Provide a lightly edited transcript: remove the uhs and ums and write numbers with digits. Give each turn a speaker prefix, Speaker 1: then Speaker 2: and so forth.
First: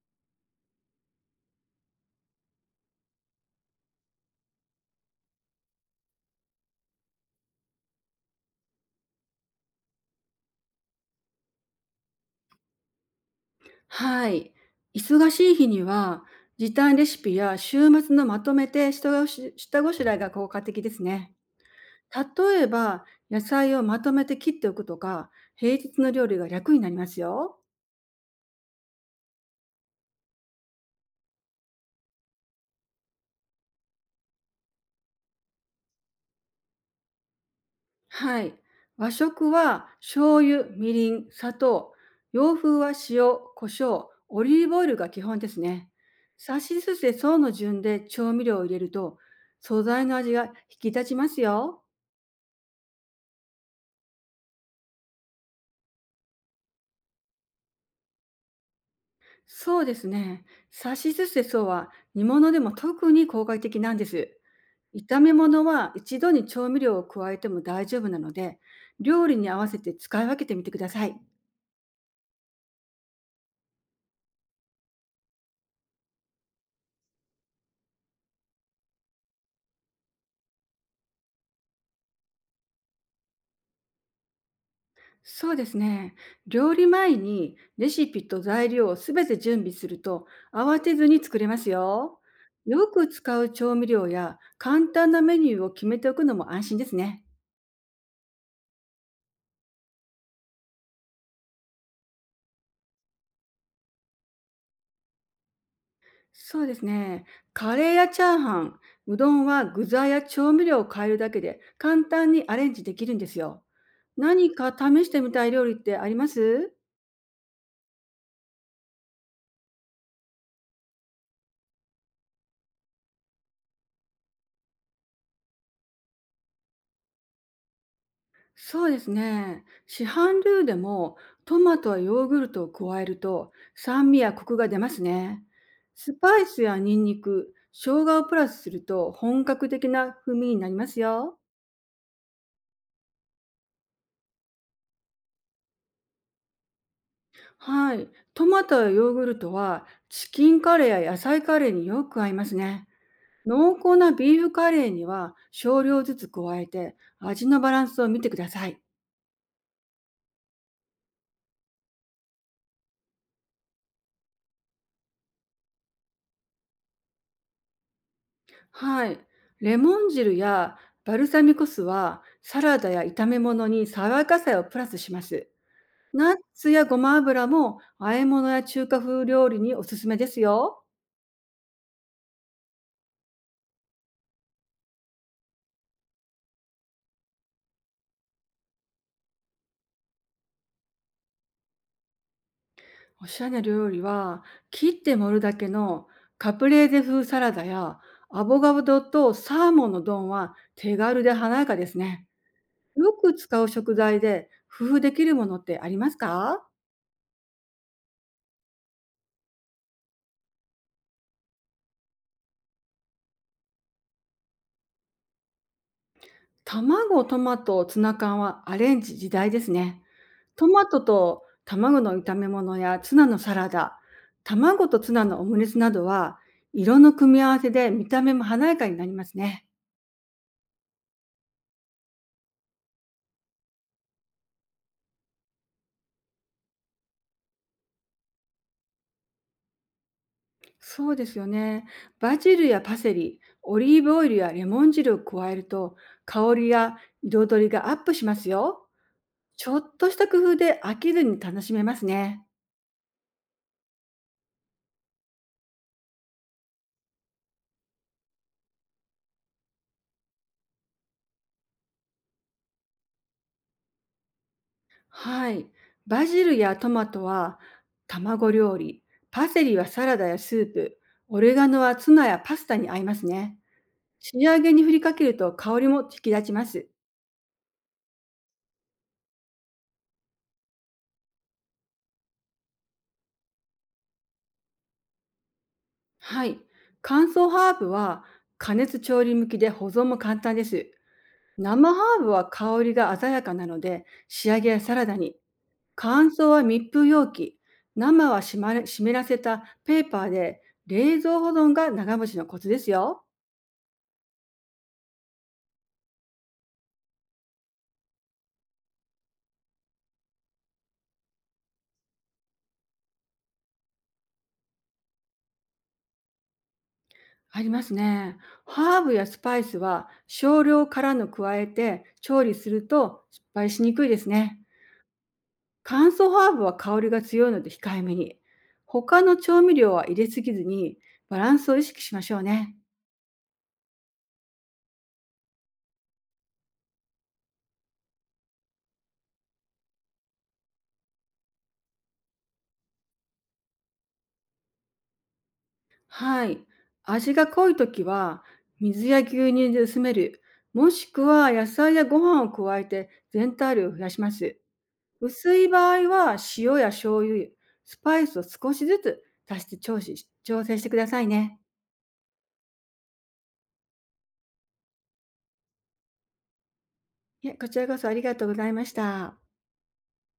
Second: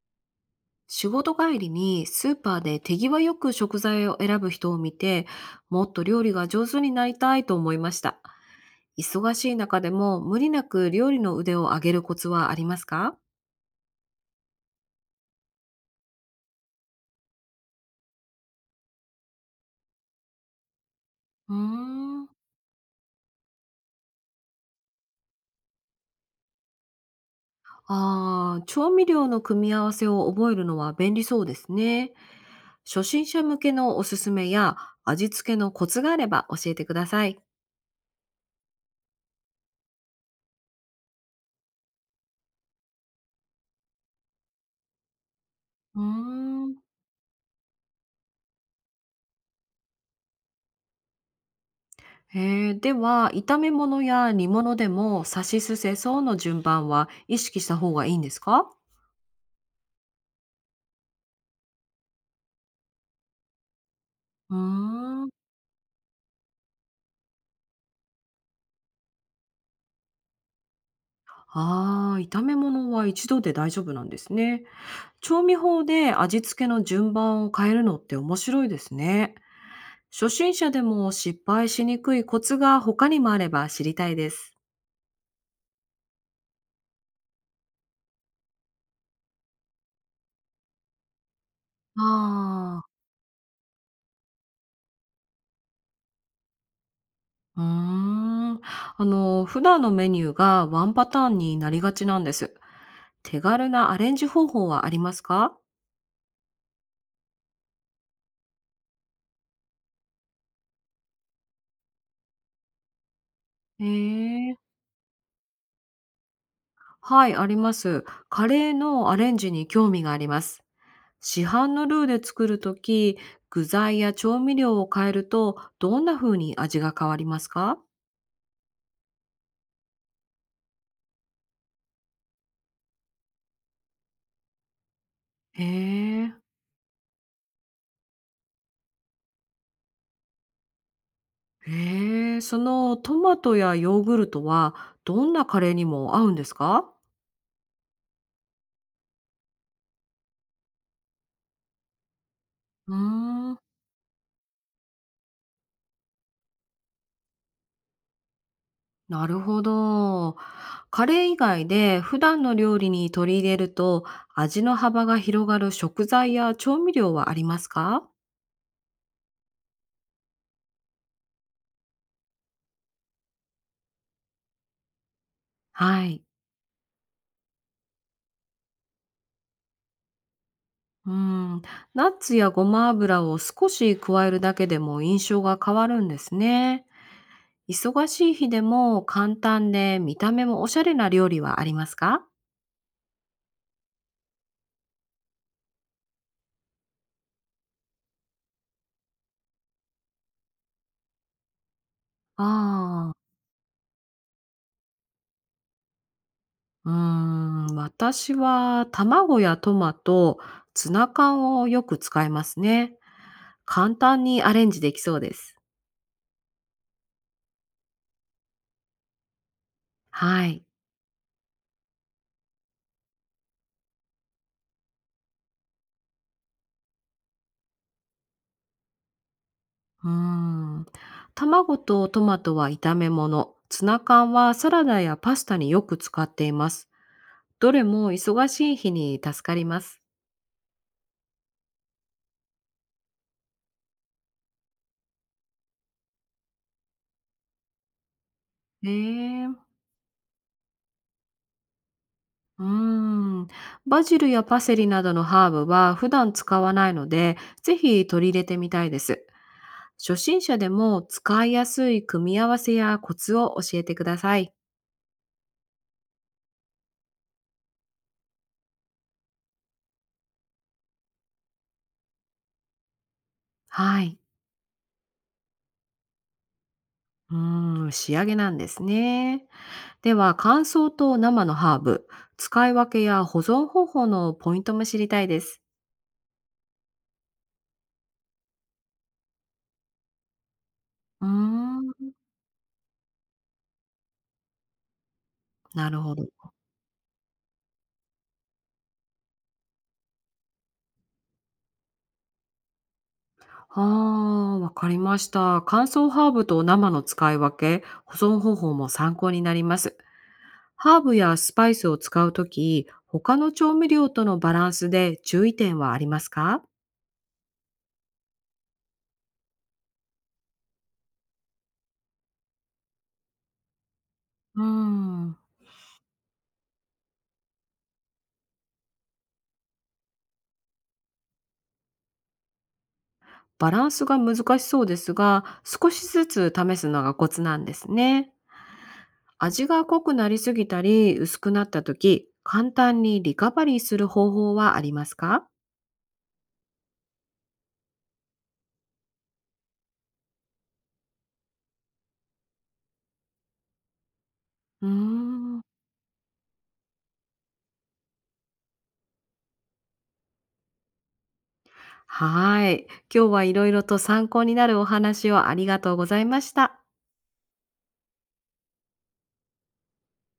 Speaker 1: 仕事帰りにスーパーで手際よく食材を選ぶ人を見て、もっと料理が上手になりたいと思いました。忙しい中でも無理なく料理の腕を上げるコツはありますか？
Speaker 2: はい。忙しい日には、時短レシピや週末のまとめて下ごしらえが効果的ですね。
Speaker 1: うーん。
Speaker 2: 例えば、野菜をまとめて切っておくとか、平日の料理が楽になりますよ。
Speaker 1: あー、調味料の組み合わせを覚えるのは便利そうですね。初心者向けのおすすめや味付けのコツがあれば教えてください。
Speaker 2: はい。和食は醤油、みりん、砂糖。洋風は塩、胡椒、オリーブオイルが基本ですね。
Speaker 1: うー
Speaker 2: さし
Speaker 1: ん。
Speaker 2: すせその順で調味料を入れると、素材の味が引き立ちますよ。
Speaker 1: へえ、では、炒め物や煮物でも、さしすせその順番は意識した方がいいんですか？
Speaker 2: そうですね。さしすせそは煮物でも特に効果的なんです。
Speaker 1: うー
Speaker 2: 炒
Speaker 1: ん。
Speaker 2: め物は一度に調味料を加えても大丈夫なので、料理に合わせて使い分けてみてください。
Speaker 1: ああ、炒め物は一度で大丈夫なんですね。調味法で味付けの順番を変えるのって面白いですね。初心者でも失敗しにくいコツが他にもあれば知りたいです。
Speaker 2: そうですね。料理前にレシピと材料をすべて準備すると慌てずに作れますよ。
Speaker 1: あ
Speaker 2: よ
Speaker 1: あ、
Speaker 2: く使う調味料や簡単なメニューを決めておくのも安心ですね。
Speaker 1: うーん。あの、普段のメニューがワンパターンになりがちなんです。手軽なアレンジ方法はありますか？
Speaker 2: そうですね。カレーやチャーハン、うどんは具材や調味料を変えるだけで簡単にアレンジできるんですよ。
Speaker 1: え
Speaker 2: 何
Speaker 1: え、
Speaker 2: か試してみたい料理ってあります？
Speaker 1: はい、あります。カレーのアレンジに興味があります。市販のルーで作るとき、具材や調味料を変えると、どんな風に味が変わりますか？
Speaker 2: そうですね。市販ルーでもトマトやヨーグルトを加えると酸味やコクが出ますね。
Speaker 1: へ
Speaker 2: ス
Speaker 1: え。
Speaker 2: パイスやニンニク、生姜をプラスすると本格的な風味になりますよ。
Speaker 1: へえ、そのトマトやヨーグルトは、どんなカレーにも合うんですか？
Speaker 2: はい。トマトやヨーグルトはチキンカレーや野菜カレーによく合いますね。
Speaker 1: うーん、
Speaker 2: 濃厚なビーフカレーには少量ずつ加えて味のバランスを見てください。
Speaker 1: なるほど。カレー以外で普段の料理に取り入れると、味の幅が広がる食材や調味料はありますか？
Speaker 2: はい。レモン汁やバルサミコ酢はサラダや炒め物に爽やかさをプラスします。
Speaker 1: はい。
Speaker 2: ナッツやごま油も和え物や中華風料理におすすめですよ。
Speaker 1: うん、ナッツやごま油を少し加えるだけでも印象が変わるんですね。忙しい日でも簡単で見た目もおしゃれな料理はありますか？
Speaker 2: おしゃれな料理は切って盛るだけのカプレーゼ風サラダやアボカドとサーモンの丼は手軽で華やかですね。よ
Speaker 1: ああ。
Speaker 2: く使う食材で工夫できるものってありますか？
Speaker 1: うーん、私は卵やトマト、ツナ缶をよく使いますね。簡単にアレンジできそうです。
Speaker 2: 卵、トマト、ツナ缶はアレンジ自在ですね。
Speaker 1: はい。
Speaker 2: トマトと卵の炒め物やツナのサラダ、卵とツナのオムレツなどは、色の組み合わせで見た目も華やかになりますね。
Speaker 1: うーん。卵とトマトは炒め物、ツナ缶はサラダやパスタによく使っています。どれも忙しい日に助かります。
Speaker 2: そうですよね。バジルやパセリ、オリーブオイルやレモン汁を加えると、香りや彩りがアップしますよ。
Speaker 1: ねえ。
Speaker 2: ちょっとした工夫で飽きずに楽しめますね。
Speaker 1: うん。バジルやパセリなどのハーブは普段使わないので、ぜひ取り入れてみたいです。初心者でも使いやすい組み合わせやコツを教えてください。
Speaker 2: はい。バジルやトマトは卵料理、パセリはサラダやスープ、オレガノはツナやパスタに合いますね。
Speaker 1: はい。
Speaker 2: 仕上げに振りかけると香りも引き立ちます。
Speaker 1: うーん、仕上げなんですね。では、乾燥と生のハーブ、使い分けや保存方法のポイントも知りたいです。
Speaker 2: はい。乾燥ハーブは加熱調理向きで保存も簡単です。
Speaker 1: うーん、
Speaker 2: 生ハーブは香りが鮮やかなので仕上げやサラダに。
Speaker 1: なるほど。
Speaker 2: 乾燥は密封容器。生は湿らせたペーパーで冷蔵保存が長持ちのコツですよ。
Speaker 1: ああ、わかりました。乾燥ハーブと生の使い分け、保存方法も参考になります。ハーブやスパイスを使うとき、他の調味料とのバランスで注意点はありますか？
Speaker 2: ありますね。ハーブやスパイスは少量からの加えて調理すると失敗しにくいですね。
Speaker 1: うーん、
Speaker 2: 乾燥ハーブは香りが強いので控えめに。他の調味料は入れすぎずにバランスを意識しましょうね。
Speaker 1: バランスが難しそうですが、少しずつ試すのがコツなんですね。味が濃くなりすぎたり薄くなったとき、簡単にリカバリーする方法はありますか？
Speaker 2: はい。味が濃い時は水や牛乳で薄める。もしくは野菜やご飯を加えて全体量を増やします。
Speaker 1: うー
Speaker 2: 薄
Speaker 1: ん。
Speaker 2: い場合は塩や醤油、スパイスを少しずつ足して調整してくださいね。
Speaker 1: はい。今日はいろいろと参考になるお話をありがとうございました。
Speaker 2: いえ、こちらこそありがとうございました。